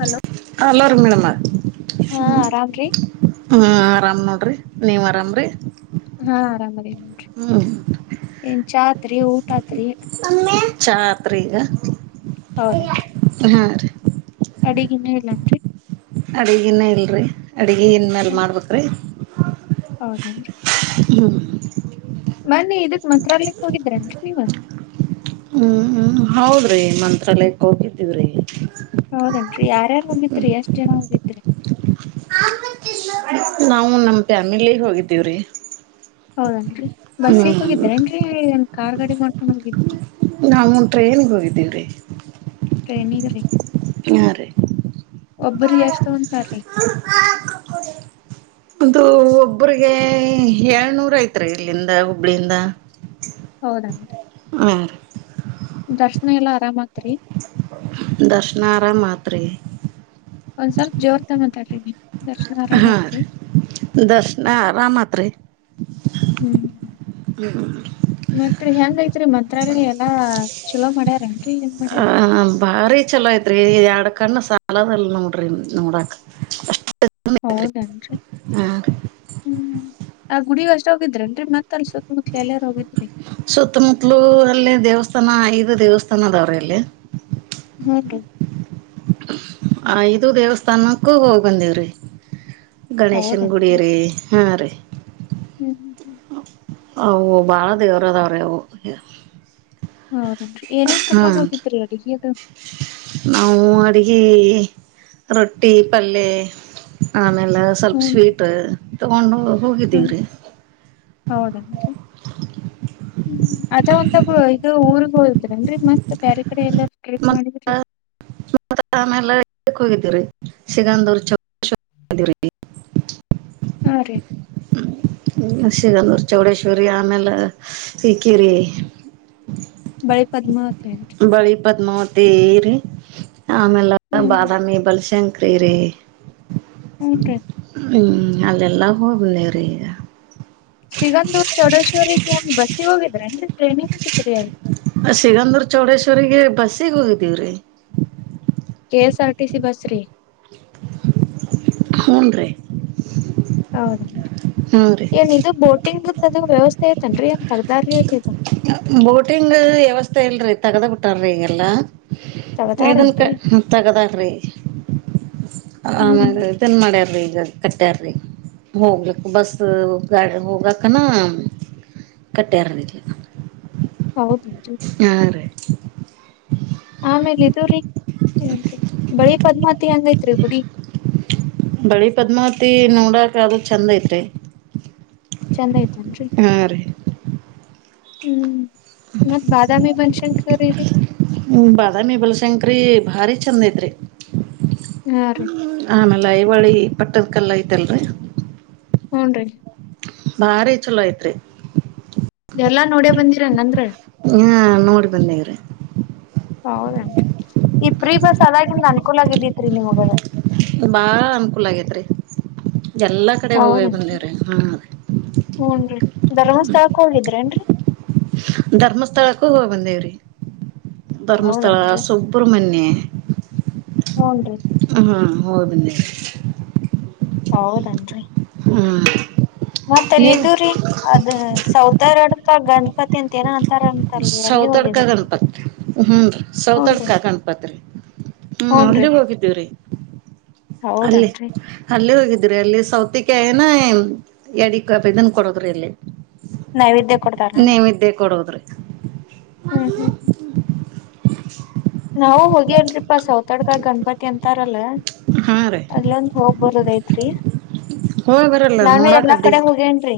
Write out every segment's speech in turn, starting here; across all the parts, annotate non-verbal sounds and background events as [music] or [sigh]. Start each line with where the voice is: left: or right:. left: Hello
right: ಹಲೋರಿ ಮೇಡಮ್ಮ
left: ಹಾ
right: ಹ್ಮ
left: ಆರಾಮ್ರೀ
right: ಹ್ಮ್ ಆರಾಮ್ ನೋಡ್ರಿ ನೀವ್ ಆರಾಮ್ರಿ
left: ಹಾ ಆರಾಮದಿವ್ ನೋಡ್ರಿ
right: ಹ್ಮ್
left: ಏನ್ ಚಾತ್ರಿ ಊಟ ಆತ್ರಿ
right: ಚಾ ಆತ್ರೀ ಈಗ ಹಾ ರೀ
left: ಅಡಗಿನ್ನೂ ಇಲ್ಲನ್ರಿ
right: ಅಡಿಗಿನ್ನು ಇಲ್ರಿ ಅಡಿಗಿನ್ ಮೇಲೆ ಮಾಡ್ಬೇಕ್ರಿ
left: ಹೌದನ್ರಿ
right: ಹ್ಮ
left: ಮನ್ನಿ ಇದಕ್ ಮಂತ್ರಾಲಯಕ್ ಹೋಗಿದ್ರನ್ರಿ ನೀವ
right: ಹ್ಮ್ ಹ್ಮ ಹೌದ್ರಿ ಮಂತ್ರಾಲಯಕ್ ಹೋಗಿದ್ದೀವ್ರಿ
left: ಹೌದನ್ರಿ ಯಾರ್ಯರ್ ಹೋಗಿದ್ರಿ ಎಷ್ಟ್ ಜನ ಹೋಗಿದ್ರಿ
right: ನಾವು ನಮ ಫ್ಯಾಮಿಲಿ ಹೋಗಿದ್ದೀವ್ರಿ
left: ಹೌದನ್ರಿ
right: ಹ್ಮ್
left: ಬಸ್ಸಿಗ್ ಹೋಗಿದ್ರೇನ್ರಿ ಎನ್ ಕಾರ್ ಗಾಡಿ ಮಾಡ್
right: ನಾವು ಟ್ರೈನ್ಗೆ ಹೋಗಿದ್ದೀವ್ರಿ
left: ಟ್ರೇನೀಗ ರೀ
right: ಹಾ ರಿ
left: ಎಷ್ಟ್ ತಗೊಂತಾರ್ರಿ
right: ಅದು ಒಬ್ಬ್ರಿಗೆ ಏಳ್ನೂರ ಐತ್ರಿ ಇಲ್ಲಿಂದ ಹುಬ್ಳಿಯಿಂದ
left: ಹೌದನ್
right: ಹಾ ರೀ
left: ದರ್ಶನ ಎಲ್ಲ ಆರಾಮ
right: ದರ್ಶನಾರಮಾತ್ರಿ
left: ಒಂದ್ ಸ್ವಲ್ಪ ಜೋರ್ ತ ಮಾತಾಡ್ರಿ
right: ಹಾ ರೀ ದರ್ಶನ ಆರಾಮತ್ರೀ
left: ಹ್ಮ್ ಮತ್ರಿ ಹೆಂಗ್ ಐತ್ರಿ ಮಂತ್ರಾಲಯ ಎಲ್ಲಾ ಚಲೋ ಮಾಡ್ಯಾರೇನ್ರಿ ಹೆಂಗ್ ಮಾಡ್ಯಾರ
right: ಹ ಭಾರಿ ಚಲೋ ಐತ್ ರೀ ಎಡು ಕಣ್ಣ ಸಾಲದಲ್ಲಿ ನೋಡ್ರಿ ನೋಡಾಕ ಅಷ್ಟ
left: ಹೌದೇನ್ರಿ ಹ್ಮ್ ಆ ಗುಡಿಗ್ ಅಷ್ಟ ಹೋಗಿದ್ರನ್ರಿ ಮತ್ತ
right: ಸುತ್ತಮುತ್ತಲೂ ಅಲ್ಲಿ ದೇವಸ್ಥ ದಥಾನ ಐದು ದೇವಸ್ಥಾನ ಅದಾವ್ರ ಇಲ್ಲಿ
left: ಹ್ಮ ರೀ
right: ಆ ಇದು ದೇವಸ್ಥಾನಕ್ಕೂ ಹೋಗಿ ಬಂದವ್ರಿ ಗಣೇಶನ್ ಗುಡಿ
left: ಹೌದೇನ್ರಿ.
right: ರರಿ ಹಾ ರರಿ
left: ಹ್ಮ್ ಹ್ಮ್ ಹ್ಮ್
right: ಅವು ಭಾಳ ದೇವ್ರ ಅದಾವ್ರೀ ಅವು
left: ಹೌದನ್ರಿ ಏನೇನ್
right: ಹಾ
left: ಕಡ್ಕೊಂಡ್ ಹೋಗತ್ರಿ ಅಲ್ಲಿಗೆ ಅದು
right: ಅಿ ರೊಟ್ಟಿ ಪಲ್ಲೆ ಆಮೇಲೆ ಎಲ್ಲ ಸ್ವಲ್ಪ
left: ಹೂನ್ರಿ.
right: ಸ್ವೀಟ್ ತಗೊಂಡು
left: ಹ್ಮ್
right: ಹೋಗಿದ್ದೀವ್ರಿ
left: ಹ್ಮ್ ಅದ ಒಂದ ಇದು ಊರ್ಗ್ ಹೋದ್ರನ್ರರಿ ಮತ್ ಬೇರೆ ಕಡೆ ಎಲ್ಲ ಕ್ರಕ್ ಮಾಡಿದ್ರಿ
right: ಮ ಆೆಲ್ಲಕ್ ಹೋಗಿದ್ದೀವ್ರಿ ಸಿಗಂದ್ರ ಚವ್ರಿ
left: ಹಾ ರೀ
right: ಸಿಗಂದೂರು ಚೌಡೇಶ್ವರಿ ಆಮೇಲೆ ಈಕಿರಿ
left: ಬಳೆ ಪದ್ಮಾತ
right: ಬಳಿ ಪದ್ಮಾವತಿ ಇರಿೀ ಆಮೇಲೆ
left: ಹ್ಮ್
right: ಬಾದಾಮಿ ಬಲ್ಶಂಕರಿ ಇರಿೀ
left: ಹಟ
right: ಅಲ್ಲಿೇ ಲಾಭ ಹ ಬೆ ರಯಾ
left: ಸಿಗಂದೂರ್ ಚೌಡೇಶ್ವರಿರಿಗೆ ಏಂಗ ಬಸ್ಸಿ ಹೋಗಿದ್ರನ್ರಿ
right: ಅ ಸಿಗಧರ್ ಚೌಡೇಶ್ವರಿಗೆ ಬಸ್ಸಿಗೆ ಹೋಗಿದ್ದೀವ್ರಿ
left: ತ್ತ ಸಿ ಬಸ ರ
right: ಹೋನ್ ರ
left: ಹೌದೇನ್ರಿ.
right: ರೀ
left: ಏನ್ ಇದು ಬೋಟಿಂಗ್ದ್ದದ ವ್ಯವಸ್ಥೆ ಐತನ್ರರಿ ಏನ್ ತಗ್ದಾರ್ ಇಿದೆ
right: ಬೋಟಿಂಗ್ ವ್ಯವಸ್ಥೆ ಇಲ್ರರಿ ತಗದ ಬಿಟಾರೀ ಈಗೆಲ್ಲಾ ಇದನ್ ಕ
left: ತಗದಾರೇನ್ರಿ.
right: ತಗದಕ್ರಿ
left: ಹ್ಮ್
right: ಆೀ ತನ್ ಮಾಡ್ಯಾರ್ರಿ ಈಗ ಕಟ್ಟಾರಿ ಹೋಗ್ಲಿಕ್ ಬಸ್ ಗಾಡಿ ಹೋಗಕನಾ ಕಟ್ಟೆರ
left: ಹೌದುು
right: ರೀ
left: ಆಮೇಲ್ ಇದದುರೀ ಏನ್ರರಿ ಬಳಿ ಪದ್ಮಾತಿ ಹಂಗೈತ್ರಿ ಗುಡಿ
right: ಬಳಿ ಪದ್ಮಾವತಿ ನೋಡಕ ಆದ ಚೆಂದ ಐತ್ರಿ
left: ಚಂದ ಆಯ್ತನ್ರಿ
right: ಹಾ ರೀ
left: ಹ್ಮ್ ಮತ್ ಬಾದಾಮಿ ಬನಶಂಕರಿ ರೀ
right: ಹ ಬಾದಾಮಿ ಬಲಶಂಕರಿ ಭಾರಿ ಚಂದ ಐತ್
left: ಹಾ ರೀ
right: ಆ ಲ್ಲ ಇವಾಳಿ ಪಟ್ಟದಕಲ್ಲ ಐತಲ್ರ
left: ಹ್ನ್ ರೀ
right: ಭಾರಿ ಚಲೋ ಐತ್ರಿ
left: ಎಲ್ಲಾ ನೋಡ ಬಂದಿರನ್ನಂದ್ರ
right: ಹಾ ನೋಡಿ ಬಂದೇವ್ರಿ
left: ಹೌದೇ ಈ ಪ್ರೀ ಬಸ್ ಅದಾಗಿಂದ ಅನ್ಕೂಲ ಆಗಿದ್ದಿತ್ರಿ ನಿಮ್ಗೆಲೆ
right: ಕಲಾಗದ್ರ ಎಲ್ಲಾ ಕಡೆ ಹೋಗಿ
left: ಹೌದೇನ್ರಿ
right: ಬಂದೇವ್ರ ಹಾ
left: ಹೂನ್ರಿ ಧರ್ಮಸ್ಥಳಕ್ ಹೋಗಿದ್ರೇನ್ರಿ
right: ಧರ್ಮಸ್ಥಳಕ್ಕೂ ಹೋಗ ಬಂದೇವ್ರಿ ಧರ್ಮಸ್ಥಳ ಸುಬ್ರ್ಮಣ್ಯ
left: ಮೂನ್
right: ಹೋಗನ್ನ
left: ಹೌದನ್ರಿ
right: ಹ್ಮ್
left: ಮತ್ತ ಅಲ್ಲ
right: ನೀವು
left: ಇದೂ್ರರಿ ಅದ ಸೌತಾರಡ್ಕ ಗಣಪತಿ ಅಂತ ಏನಂತ
right: ಸೌತಡ್ಕ ಗಣಪತ್ ರರಿ ಹ್ಞೂ ರೀ ಸೌತಡ್ಕ
left: ಹೂನ್ರಿ
right: ಗಣಪತ್ ರರಿ ಹ್ಮ
left: ಹೂನ್ರಿ
right: ಅಲ್ಲಿ ಹೋಗಿದ್ದೀವ್ರೀ ಅಲ್ಲಿೇ
left: ಹೌದೇನ್ರಿ
right: ಅಲ್ಲೇ ಹೋಗಿದ್ದ ಇದ್ರಿ ಅಲ್ಲಿ ಸೌತೆಕ ಏನ ಎಡಿ ಇದನ್ ಕೊಡೋದ್ರಿ ಅಲ್ಲಿ
left: ನೈವೇದ್ಯ ಕೊಡ್ತಾರೇನ್ರಿ
right: ನೀವಿದ್ದೇ ಕೊಡದ್ರಿ [unintelligible]
left: ಹ್ಮ್ ಹ್ಮ್ ಹ್ಮ್ ನಾವು ಹೋಗಿ ಅಲ್ರಿಪಾ ಸೌತಾಡ್ಗ ಗಣಪತಿ ಅಂತಾರಲ್ಲ
right: ಹಾ ರೀ
left: ಅಲ್ಲೊಂದು ಹೋಗ್ ಬರೋದು ಐತ್ರಿ
right: ಹೋಗಿ ಬರಲ್ಲ
left: ನಾನು
right: ನೋಡಾಕ್
left: ಎಲ್ಲಾ ಕಡೆ
right: ಅಡ್ಡಿಲ್ಲ
left: ಹೋಗೆನ್ರೀ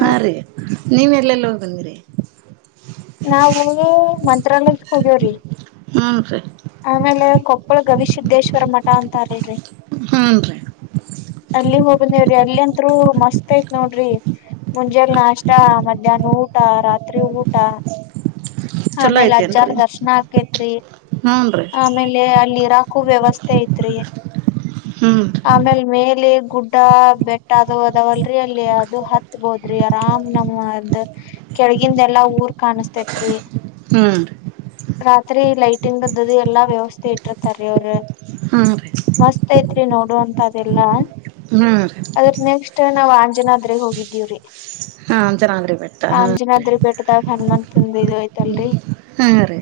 right: ಹಾ ರೀ ನೀವು ಎಲ್ಲೆಲ್ಲ ಹೋಗಂದಿರಿ [inaudible]
left: ನಾವು ಮಂತ್ರಾಲಯ ಹೋಗ್ಯವ್ರಿ
right: ಹ್ಮನ್ಫರಿ [unintelligible]
left: ಆಮೇಲೆ ್ರಿ [unintelligible]
right: ಹಾನ್ ರೀ [inaudible]
left: ಅಲ್ಲಿ ಹೋಗಂದೇವ್ರಿ ಅಲ್ಲಿ ವ್ಯೂ ಮಸ್ತ್ ಆಯತ್ ನೋಡ್ರಿ ಮುಂಜೆಲ್ ನಾಷ್ಟ ಮಧ್ಯಾಹ್ನ ಊಟ ರಾತ್ರಿ ಊಟ
right: ಚಲೋ
left: ಆಮೇಲೆ ಅಜ್ಜಾರ್
right: ಐತೇನ್ರಿ
left: ದರ್ಶನ ಆಕೇತ್ರಿ
right: ಹ್ಞೂ ರೀ
left: ಆಮೇಲೆ ಅಲ್ಲಿ ಹಿರಕು ವ್ಯವಸ್ಥೆ ಐತ್ರಿ
right: ಹ್ಞೂ ರೀ
left: ಆಮೇಲ್ ಮೇಲೆ ಗುಡ್ ಬೆಟ್ಟ ಅದು ಅದಾವಲ್ರರಿ ಅಲ್ಲಿ ಅದು ಹತ್ಬೋದ್ರಿ ಆರಾಮ್ ನಮ್ಮದ ಕೆ ಕೆಳಗಿಂದು ಎಲ್ಲಾ ಊರ್ ಕಾಣಿಸಸ್ತೇತ್ರಿ
right: ಹ್ಞೂ ರೀ
left: ರಾತ್ರಿ ಲೈಟಿಂಗ್ ಬದ್ದ್ದ ಎಲ್ಲಾ ವ್ಯವಸ್ಥೆ ಇಟ್ಟಿತಾರೀ ಅವ್ರ
right: ಹಾ ರೀ [inaudible]
left: ರಾತ್ರಿ ನೋಡು ಅಂತದೆಲ್ಲಾ
right: ಹ್ಮ
left: ನಾವು ಆಂಜನಾದ್ರೆ ಹೋಗಿದ್ದೀವ್ರೀ
right: ಹಾ ಅಂಜನ್ ಅಂದ್ರೆ ಬೆಟ್ಟ ಹಾರಿ
left: ಹನುಮಂತಂದ ಇ ಆಯ್ತಲ್ರಿ
right: ಹಾ ರೀ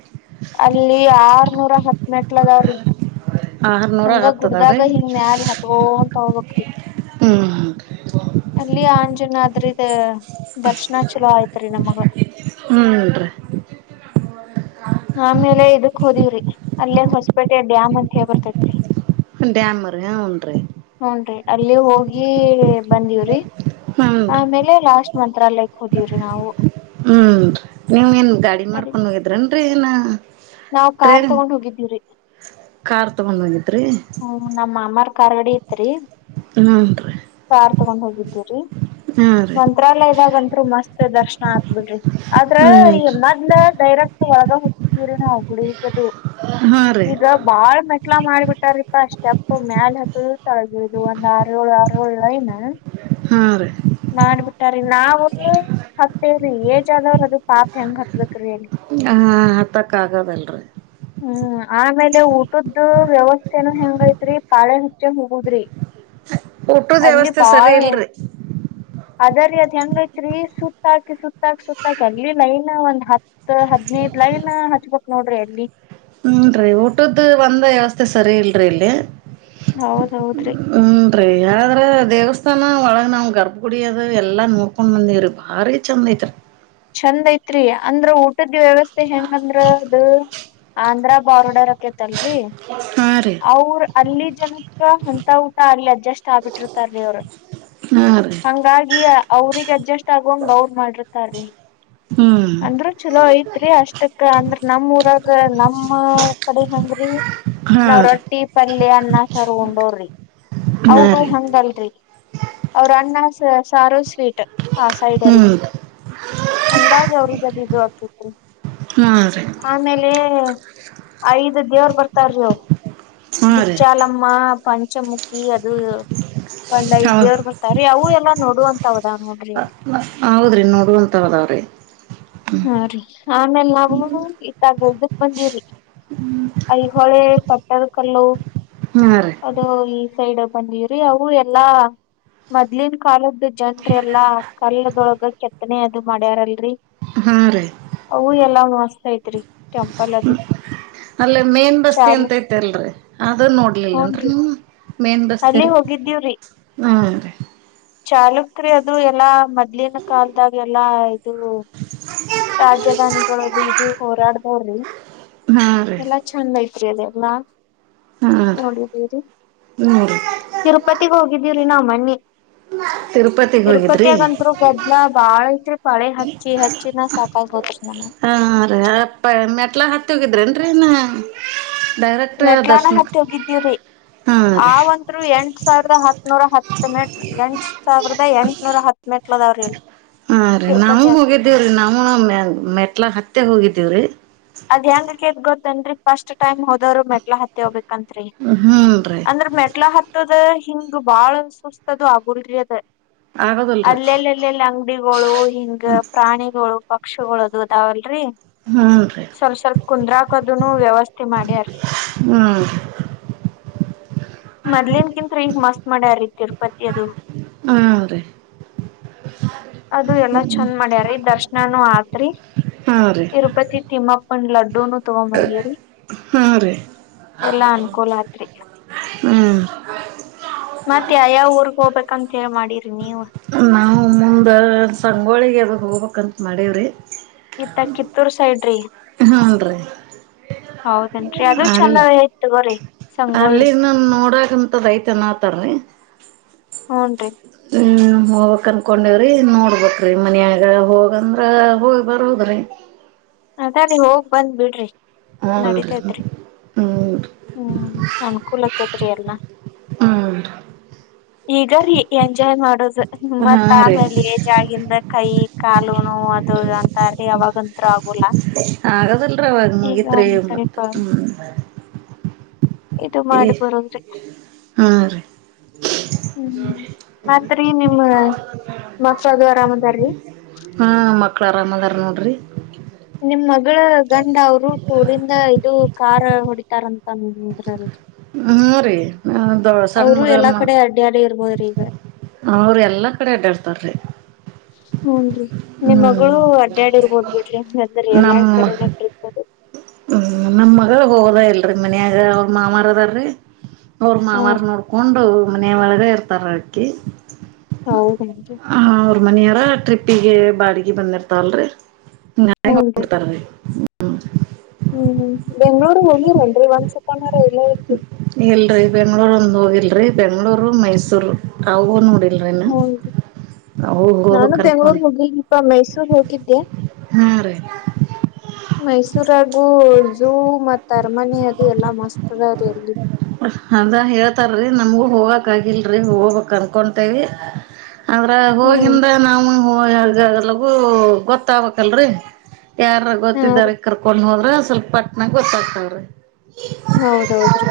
left: ಅಲ್ಲಿ ಆರ್ನೂರ ಹತ್ತು ನೆಟ್ಲ ಗ ಅವ್ರರಿ [unintelligible]
right: ಆ ಆರ್ನೂರ ಹತ್ತದ್ರೀ
left: ಗ ಹಿಂಗ ಮ್ಯಾಲ ಹತ್ಕೊಂತ
right: ಹ್ಞೂ
left: ಅಲ್ಲಿ ಆ [unintelligible] ಜನ ಆದ್ರ ಇದ ದರ್ಶನ ಚಲೋ ಆಯ್ತ್ರಿ ನಮಗ [unintelligible]
right: ಹ್ಮ್ ನ್ರಿೀ [unintelligible]
left: ಆಮೇಲೆ ಇದಕ್ ಹೋದೀವ್ರಿ ಅಲ್ಲೇ ಹೊಸಪೇಟೆ ಡ್ಯಾಮ್ ಅಂತ ಹೇಳೇ ಬರ್ತೇತ್ರಿ
right: ಡ್ಯಾಮ್ ರೀ ಹ್ಞೂ ರೀ
left: ಹನ್ರಿ ಅಲ್ಲಿ ಹೋಗಿ ಬಂದವ್ರಿ
right: ಹ್ಞೂ ರೀ
left: ಆಮೇಲೆ ಲಾಸ್ಟ್ ಮಂತ್ರಾಲಯಕ್ಕೆ ಹೋದೀವ್ರಿ ನಾವು
right: ಹ್ಮ್ ನೀವ್ ಏನ್ ಗಾಡಿ ಮಾಡ್ಕೊಂಡ್ ಹೋಗಿದ್ರನ್ರರಿ ಏನ
left: ನಾವ್ ಕಾರ್
right: ಟ್ರೈನ್
left: ತಗೊಂಡ್ ಹೋಗಿದ್ದೀವ್ರಿ
right: ಕಾರ್ ತಗೊಂಡ್ ತಗೊಂಬಂದಿಂದ್ರೀ
left: ಹ್ಮ್ ನಮ್ಮಮ್ಮಾರ್ ಕಾರ್ಗಡಿ ತ್ರಿ
right: ಹೂನ್ರಿ
left: ಕಾರ್ ತಗೊಂಡ್ ಹೋಗಿದ್ರಿ
right: ಹಾ ರೀ
left: ಮಂತ್ರಾಲಯದಾಗಂರು ಮಸ್ತ್ ದರ್ಶನ ಹಾಕ್ಬಿಡ್ರಿ ಆದ್ರ
right: ಹ್ಮ್
left: ಈ ಮದ್ಲ ಡೈರೆಕ್ಟ್ [inaudible] ಹಕ್ಕಿದ್ದೀರಿ ನಾವು ಗುಡಕ್ಕೆದು
right: ಹಾ ರೀ
left: ಈಗ ಬಾಳ್ ಮೆಟ್ಲಾ ಮಾಡಿಬಿಟ್ಟ [unintelligible] ರೀಪಾ ಅಷ್ಟೆ ಅಪ್ಪ ಮ್ಯಾಲ ಹ ತುಳ್ತಾಳ್ದದು ಇದು ಒಂದ ಆರು ಏಳು ಆರ ಏಳ್ುಏನ್ [unintelligible]
right: ಹಾಂ ರೀ [inaudible]
left: ನಾವ್ ಹತ್ತೇವ್ರಿ ಏಜ್ ಆದವ್ರರು ಅದು ಪಾಪ ಹೆಂಗ್ ಹತ್ಬೇಕ್ರೀ ಹೇಳಿ
right: ಹತ್ತಕ್ಕ ಆಗದಲ್ರಿ
left: ಹ್ಮ್ ಆಮೇಲೆ ಊಟದ್ದು ವ್ಯವಸ್ಥೆನ ಹೆಂಗ ಹೆಂಗೈತ್ರೀ ಪಾಳೆ ಹಚ್ಚೆ ಹೋಗೋದ್ರಿ
right: ಊಟದ್ ವ್ಯವಸ್ಥೆ ಸರಿ ಇಲ್ರಿ
left: ಅದ ರೀ ಅದ ಹೆಂಗೈತ್ರೀ ಸುತ್ತಾಕಿ ಸುತ್ತಾಕಿ ಸುತ್ತಾಕಿ ಅಲ್ಲಿ ಲೈನ್ ಒಂದ್ ಹತ್ತು ಹದ ನೀ ಲೈನ್ ಹಚ್ಬಕ್ ನೋಡ್ರಿ ಅಲ್ಲಿ
right: ಹ್ಮ ಹುಂಡ್ರಿ ಊಟದೊಂದು ಒಂದ ವ್ಯವಸ್ಥೆ ಸರಿ ಇಲ್ರಿ ಇಲ್ಲಿ
left: ಹೌದ್ ಹೌದ್ರಿ
right: ಹ್ಮೀ ಯಾರಾದ್ರೆ ದೇವಸ್ಥಾನ ತನ ಒಳಗೆ ನಾವು ಗರ್ಭ ಕುುಡಿಯೋದು ಎಲ್ಲ ನೋಡ್ಕೊಂಡು ಬಂದೀವಿ ರೀ ಭಾರಿ ಚೆಂದ ಐತ್ ರೀ
left: ಚಂದ ಐತ್ರಿ ಅಂದ್ರ ಊಟದ್ದ ವ್ಯವಸ್ಥೆ ಹೆಂಗಂದ್ರ ಅದು ಆಧ್ರ ಬಾರ್ಡರ್ಕತಲ್ರಿ
right: ಹಾ ರೀ
left: ಅವ್ರ ಅಲ್ಲಿ ಜನಕ ಅಂತ ಆಗ್ಲಿ ಅಡ್ಜಸ್ ಆಗ್ಬಿಟ್ಟಿತಾರೀ ಅವ್ರು
right: ಹಾ ರೀ
left: ಹಂಗಾಗಿ ಅವ್ರಿಗೆ ಅಡ್ಜಸ್ಟ್ ಆಗುವಂಗ ಅವ್ರ ಮಾಡಿರ್ತೀ
right: ಹ್ಮ
left: ಅಂದ್ರೂ ಚಲೋ ಐತ್ರಿ ಅಷ್ಟಕ್ಕ ಅಂದ್ರ ನಮ ಊರಾಗ ನಮ್ಮ ಕಡೆ ಹೆಂಗ್ರಿ
right: ಹಾ
left: ನಾವ್
right: ರೀ
left: ರೊಟ್ಟಿ ಪಲ್ಯ ಅನ್ನ ಸರ್ ಉೊಂಡೋ್ರಿ
right: ಹಾ
left: ಅವರು
right: ರೀ
left: ಹಂಗಲ್ರಿ ಅವ್ರ ಅನ್ನ ಸಾರೋ ಸ್ವೀಟ್ ಆ ಸೈಡ್ ಎಲ್ಲ
right: ಹ್ಮ್
left: ಹಂಗಾಗಿ ಅವ್ರಿಗೆದು ಇು ಹಾಕತ್ರಿ
right: ಹಾ ರೀ
left: ಆಮೇಲೆ ಐದು ದೇವರು ಬರ್ತಾರರು
right: ಹಾ ರೀ
left: ಬಿಚ್ಚಾಲಮ್ಮ ಪಂಚಮುಖಿ ಕಿ ಅದು ಒಂದಐ
right: ಹೌದ
left: ದೇವರು ಬರ್ತಾರೆೀ ಅವು ಎಲ್ಲ ನೋಡುವ ಅಂತ ಹದಾವ ನೋಡ್ರಿ ಅಲ್ಲಿ
right: ಹೌದ್ರಿ ನೋಡುವಂತಾವದಾವ್ರೀ
left: ಹಾ ರೀ ಆಮೇಲ್ ನಾವವು ಇತ್ತಾಗಲ್್ದಕ್ ಬಂದೀವ್ರಿ ಐಹೊಳೆ ಪಟ್ಟರ್ ಕಲ್ಲು
right: ಹಾ ರೀ
left: ಅದು ಈ ಸೈಡ್ ಬಂದಿವವ್ರಿ ಅವು ಎಲ್ಲಾ ಮೊದ್ಲಿನ ಕಾಲದ ಇದು ಜನ್ರ ಎಲ್ಲಾ ಕಲ್ಲದೊಳಗ ಕೆತ್ತನೆ ಅದು ಮಾಡ್ಯಾರಲ್ರರಿ
right: ಹಾ ರೀ
left: ಅವು ಎಲ್ಲಾ ಮಾಡಸ್ತೈತ್್ರಿ ಟೆಂಪಲ್ ಅದು
right: ಅಲ್ಲೇ ಮೇನ್ ಬಸ್ತಿ
left: ಚಾಲು
right: ಅಂತೈತಿ ಅಲ್ರರಿ ಅದ ನೋಡ್ಲಿಲ್ಲನ್ರರಿ ನೀವು ಮೇನ್ ರಸ್ತೆ
left: ಅಲ್ಲೇ
right: ರೀ
left: ಹೋಗಿದ್ದೀವ್ರಿ
right: ಹಾ ರೀ
left: ಚಾಾಲಕ್ರ ಅದು ಎಲ್ಲಾ ಮೊದ್ಲಿನ ಕಾಲದಾಗ ಎಲ್ಲಾ ಇದು ರಾಜಧಾನಿಗಳುದು ಇದು ಹೋರಾಡ್ದವ್ರಿ
right: ಹಾ ರೀ
left: ಎಲ್ಲಾ ಚಂದ ಐ ಲ್ಲಾ
right: ಹಾ ರೀ
left: ನೋಡಿದೀರಿ
right: ಹ್ಞೂ ರೀ
left: ತಿರುಪತಿಗ್ ಹೋಗಿದ್ದೀವ್ರಿ ನಾವವು ಮನ್ನಿ
right: ತಿರುಪತಿಗೆ ಹೋಗಿದ್ರಿ
left: ತಿರುಪತಿಯಗಂದರು ಗದ್ಲ ಬಾಳ ಐತ್ರಿ ಪಳೆ ಹಚ್ಚಿ ಹಚ್ಚಿನ ಫಕಾಸ್ ಹತ್ತ
right: ಹಾ ರೀ ಅಪ್ಪ ಮೆಟ್ಲ ಹತ್ತ ಹೋಗಿದ್ರೇನ್ರೀನ್
left: ಮೆಟ್ಲಾನ ಹತ್ತಿ ಹೋಗಿದ್ದೀವ್ರಿ
right: ಹಾಂ ರೀ
left: ಆಂತ್ರು ಎಂಟ್ ಸಾವಿರದ ಹತ್ನೂರ ಹತ್ತೆ ಎಂಟ್ ಸಾವಿರದ ಎಂ ನೂರ ಹತ್ತಿನೆಂಟ್ಲದ ಅವ್ರ ಇಲ್ಲಿ
right: ಹಾ ರೀ ನಾವ ಹೋಗಿದ್ದೀವ್ರಿ ನಾವವು ಮೆಟ್ಲ ಹತ್ತೆ ಹೋಗಿದ್ದೀವ್ರಿ
left: ಅದ್ಏನ್ ರೀೇದ ಗೊತ್ತೇನ್ರಿ ಫಸ್ಟ್ ಟೈಮ್ ಹೋದ್ರು ಮೆಟ್ಲ ಹತ್ತಿ ಹೋಗಬೇಕು ತ್ರಿ
right: ಹ್ಞೂ ರೀ
left: ಅಂದ್ರ ಮೆಟ್ಲ ಹತ್ತದ ಹಿಂಗ ಬಾಳ ಸುಸ್ತದು ಆಗುರ್ಲಿದ
right: ಆಗೋದಲ್ರಿ
left: ಅಲ್ಲೆಲ್ಲೆಲ್ಲೆಲ್ಲ ಅಂಗಡಿಗಳು ಹಿಂಗ ಪ್ರಾಣಿಗಳು ಪಕ್ಷಿಗಳುದು ಅದಾವಲ್ರರಿ
right: ಹ್ಮ್ ರೀ
left: ಸ್ವಲ್ಪ ಸ್ವಲ್ಪ ಕುಂದ್ರಾಕದುನು ವ್ಯವಸ್ಥೆ ಮಾಡ್ಯಾರಿ
right: ಹ್ಮ್
left: ಮೊದ್ಲೇನ್ ಕಿಂತತ್ ಈಗ ಮಸ್ತ್ ಮಾಡ್ಯಾರೀ ತಿರುಪತಿ ಅದು
right: ಹಾ ಅದೇ
left: ಅದು ಎಲ್ಲಾ ಚಂದ ಮಾಡ್ಯಾರೀ ದರ್ಶನಾನು ಆತ್ರಿ
right: ಹಾ ರೀ
left: ಇರುಪತಿ ತಿಮಪ ಲಡಡ್ಡು ನ ತಗೊಂಬಂದಿರಿ
right: ಹಾ ರೀ
left: ಎಲ್ಲಾ ಅನುಕೂಲ ಆತ್
right: ಹ್ಮ್
left: ಮತ್ತೆ ಯಾವ ಊರ್ಗ್ ಹೋಗ್ಬೇಕಂತ ಮಾಡಿ್ರಿ ನೀವು
right: ನಾವು ಮುಂದೆ ಸಂಗೋಳಿಗೆದಾಗ ಹೋಗ್ಬೇಕಂತ ಮಾಡೀವ್ರಿ
left: ಇತ್ತ ಕಿತ್ತೂರ್ ಸೈಡ್್ರಿ
right: ಹಾನ್ ರೀ
left: ಹೌದೇನ್ರಿ ಅದು ಚಂದ ತಗೋ್ರಿ
right: ಅಲ್ಲಿನ್ನು ನೋಡಕಂತದ ಐತೆಏನ್ತಾರರಿ
left: ಹ್ನ್ ರೀ [inaudible]
right: ಹೋಗ್ಕ್ ಅನ್ಕೊಂಡೇವ್ರಿ ನೋಡ್ಬೇಕ್ರಿ ಮನ್ಯಾಗ ಹೋಗಂದ್ರ ಹೋಗಿ ಬರೋದ್ರಿ
left: ಅದೇ ರೀ ಹೋಗ್ ಬಂದ್ ಬಿಡ್ರಿ
right: ಹನ್ರಿ
left: ನಡತೇತ್ರಿ
right: ಹ್ಮ್
left: ಹ್ಮ್ ಅನ್ಕೂಲಕ್ಕೇತ್ರಿ ಎಲ್ಲಾ
right: ಹಾ
left: ಈಗ ರೀ ಎಂಜಾಯ್ ಮಾಡೋದು
right: ಹಾ
left: ಮತ್
right: ರೀ
left: ಆಮೇಲೆ ಏಜ್ ಆಗಂದ ಕೈ ಕಾಲು ನೋವು ಅದು ಇದು ಅಂತರಿ ಅವಾಗಂತ್
right: ಆಗದಿಳ್ರಿ ಅವಾಗ ಮುಗತ್ರರಿ
left: ಒಂದ್
right: ಮತ್ತ
left: ಸ್ವಲ್ಪ
right: ಹ್ಮ್
left: ಇದು
right: ಏ
left: ಮಾಡಿ ಬರುದ್ರಿ
right: ಹಾ ರೀ
left: [inaudible] ಹ್ಮ್ ರೀ ನಿಮ್ಮ ಮಕ್ಕಳು ಅದು ಅರಾಮದಾರೀ
right: ಮಕ್ಕಳು ಆರಾಮಾದರೆ ನೋಡ್ರರಿ
left: ನಿಮ್ಮ್ ಮಗಳ ಗಂಡ ಅವರು ಟೂರಿಂದ ಇದು ಕಾರ್ ಹೊಡಿತಾರಂತ ಅಂದ್ರಲ್ಲ
right: ಹ್ಮ್ ರೀ ಸಣ್ಣ
left: ಅವ್ರು ಎಲ್ಲಾ
right: ಮಗಳು
left: ಕಡೆ ಅಡ್ಡ್ಯಾಡಿ ಇರ್ಬೋದ್ರಿ ಈಗ.
right: ಅವ್ರ ಎಲ್ಲಾ ಕಡೆ ಆಡಾಡ್ತಾರ್ರೀ
left: [inaudible] ಹೂನ್ರಿ ನಿಮ್ ಮಗಳು ಅಡ್ಡ್ಯಾಡಿ ಇರ್ಬೋದ್ ಬಿಡ್ರಿ [unintelligible] ಎಲ್ಲಾ
right: ನಮ್ಮ
left: ಕಡೆ ನೋಡ್ರಿರ್ಬೋದು
right: ಹ್ಮ್ ನಮ್ಮ್ ಮಗಳು ಹೋಗಡ ಇಲ್ರಿ ಮನ್ಯಾಗ ಅವ್ರ ಮಾಮರಾದ ರೀ ಅವ್ರ ಮಾವಾರ್
left: ರೀ
right: ನೋಡ್ಕೊಂಡು ಮನೆಯ ಒಳಗ ಇರ್ತಾರ ಅಕ್ಕಿ
left: ಹೌದೇನ್ರೀ
right: ಮನಿಯಾರ ಟ್ರಿಪ್ಪಿಗೆ ಬಾಡಿಗೆ ಬಂದಿರ್ತಲ್ರರಿ [unintelligible]
left: ಹೂನ್ರಿ.
right: ಬಿಡ್ತಾರೀ [unintelligible]
left: ಹ್ಮ್ ಬೆಂಗ್ಳೂರ್ ಹೋಗಿರಿನ್ರಿ ಒಂದ್ ಸತಿನರ ಇಲ್ಲ ಇಲ್ರಿ
right: ಇಲ್ರಿ ಬೆಂಗ್ಳೂರ್ ಒಂದ ಹೋಗಿಲ್ರಿ ಬೆಂಗ್ಳೂರು ಮೈಸೂರು ಅವೋ ನೋಡಿ
left: ಹೂನ್ರಿ.
right: ಹೋಗಿ
left: ನಾನು
right: ಹೋಗಬೇಕ್ ಅನ್ಕೊಂಡ
left: ಬೆಂಗ್ಳೂರ್ ಹೋಗಿಲ್ರಿಪಾ ಮೈಸೂರ್ ಹೋಗಿದ್ದೆ.
right: ಹಾ ರೀ
left: ಮೈಸೂರಾಗೂ ಝೂ ಮತ್ತ್ ಅರಮನಿ ಅದು ಎಲ್ಲಾ ಮಸ್ತ್ ಅದ ರೀ ಅಲ್ಲಿ
right: ಅದ ಹೇಳ್ತಾರೀ ನಮ್ಗೂ ಹೋಗಕ್ ಆಗಲ್ರಿ ಹೋಗ್ಬೇಕು ಅನ್ಕೊಂತೇವಿ ಅಂದ್ರೆ
left: ಹ್ಮ್
right: ಹೋಗಿಂದ ನಾವು ಲಗೂ ಗೊತ್ತಾಗಬೇಕಲ್ರಿ ಯಾರ
left: ಹಾ
right: ಗೊತ್ತಿದಾರ
left: ರೀ
right: ಕರ್ಕೊಂಡು ಹೋದ್ರ ಸ್ವಲ್ಪ ಪಟ್ಟನ ಗೊತ್ತಾಗ್ತವ್ರಿ
left: ಹೌದೌದ್ರಿ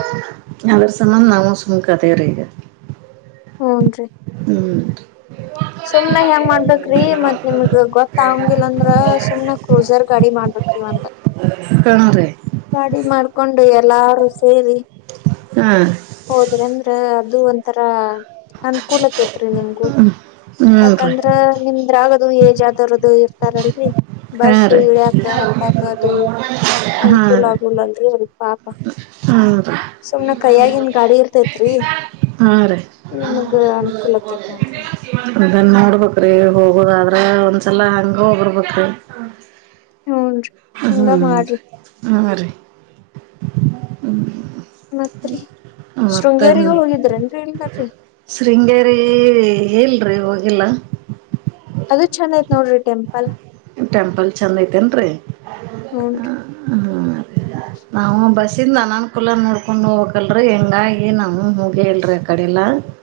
right: ಅದ್ರ ಸಂಬಂಧ ನಾವು ಸುಮ್ ಕದಿರೀ ಈಗ
left: ಹುನ್ರಿ
right: ಹ್ಮ್
left: ಸುಮ್ನ ಹೆಂಗ ಮಾಡ್ಬೇಕ್ರಿ ಮತ್ತ್ ನಿಮ್ಗ್ ಗೊತ್ತ ಆಂಗಿಲ್ಲ ಅಂದ್ರ ಸುಮ್ ಕ್ರೂಸರ್ ಗಾಡಿ ಮಾಡ್ಬೇಕ [unintelligible]
right: [unintelligible]
left: ಗಾಡಿ ಮಾಡ್ಕೊಂಡು ಎಲ್ಲಾರು ಸೇರಿ
right: ಹಾ
left: [inaudible] ಹೋದ್ರಿ ಅಂದ್ರ ಅದು ಒಂಥರ ಅನುಕೂಲತೆ ಐತ್ರಿ ನಿಮ್ಗೂ
right: ಹ್ಮ್ ರೀ
left: ಯಾಕಂದ್ರ ನಿಮ್ದ್ರ ಆಗದು [unintelligible] ಇರ್ತಾರಲ್ರರಿ
right: ಹಾ
left: ಬಸ್
right: ರೀ
left: ಇಳಿಯಕ ಹತ್ತಾಕದು ಅನ್
right: ಹಾ ರೀ
left: [unintelligible]
right: ಹ್ಮ್ ರೀ
left: ಸುಮ್ನೆ ಕೈಯಾಗಿಂದ ಗಾಡಿ ಇರ್ತತ್ರಿ
right: ಹಾ ರಿ
left: ಆಕೇತ್ ನೋಡ್ರಿ.
right: [inaudible] ಅದನ್ನ ಹೋಗ್ಬೇಕ್ರಿ ಹೋಗುದಾದ್ರ ಒಂದ್ಸಲ ಹಂಗ ಹೋಗರ್ಬೇಕ್ರಿ
left: ಹೂನ್ರಿ ಹಂಗ
right: ಹ್ಮ್
left: ಮಾಡ್ರಿ
right: ಹಾ ರೀ [inaudible] ಹ್ಮ್
left: ಮತ್ತ್ ರಿ
right: ಮತ್ತನ್ [inaudible] ಶೃಂಗೇರಿ ಎಲ್ ಹೋಗಿಲ್ಲ
left: ಅದು ಚಂದ ಆಯ್ತ್ ನೋಡ್ರಿ ಟೆಂಪಲ್
right: ಟೆಂಪಲ್ ಚೆಂದ ಐತೆನ್ರೀ
left: ಹಊಞನ್
right: ನಾವವು ಬಸ್ಸಿಂದ ಅನನ್ಕೂಲ ನೋಡ್ಕೊಂಡು ಹೋಗಕಲ್ರರಿ ಹೆಂಗಾಗಿ ನಾವ ಹಗಿ ಹೇಳಲ್ರಿ ಆ ಕಡೆಲ್ಲಾ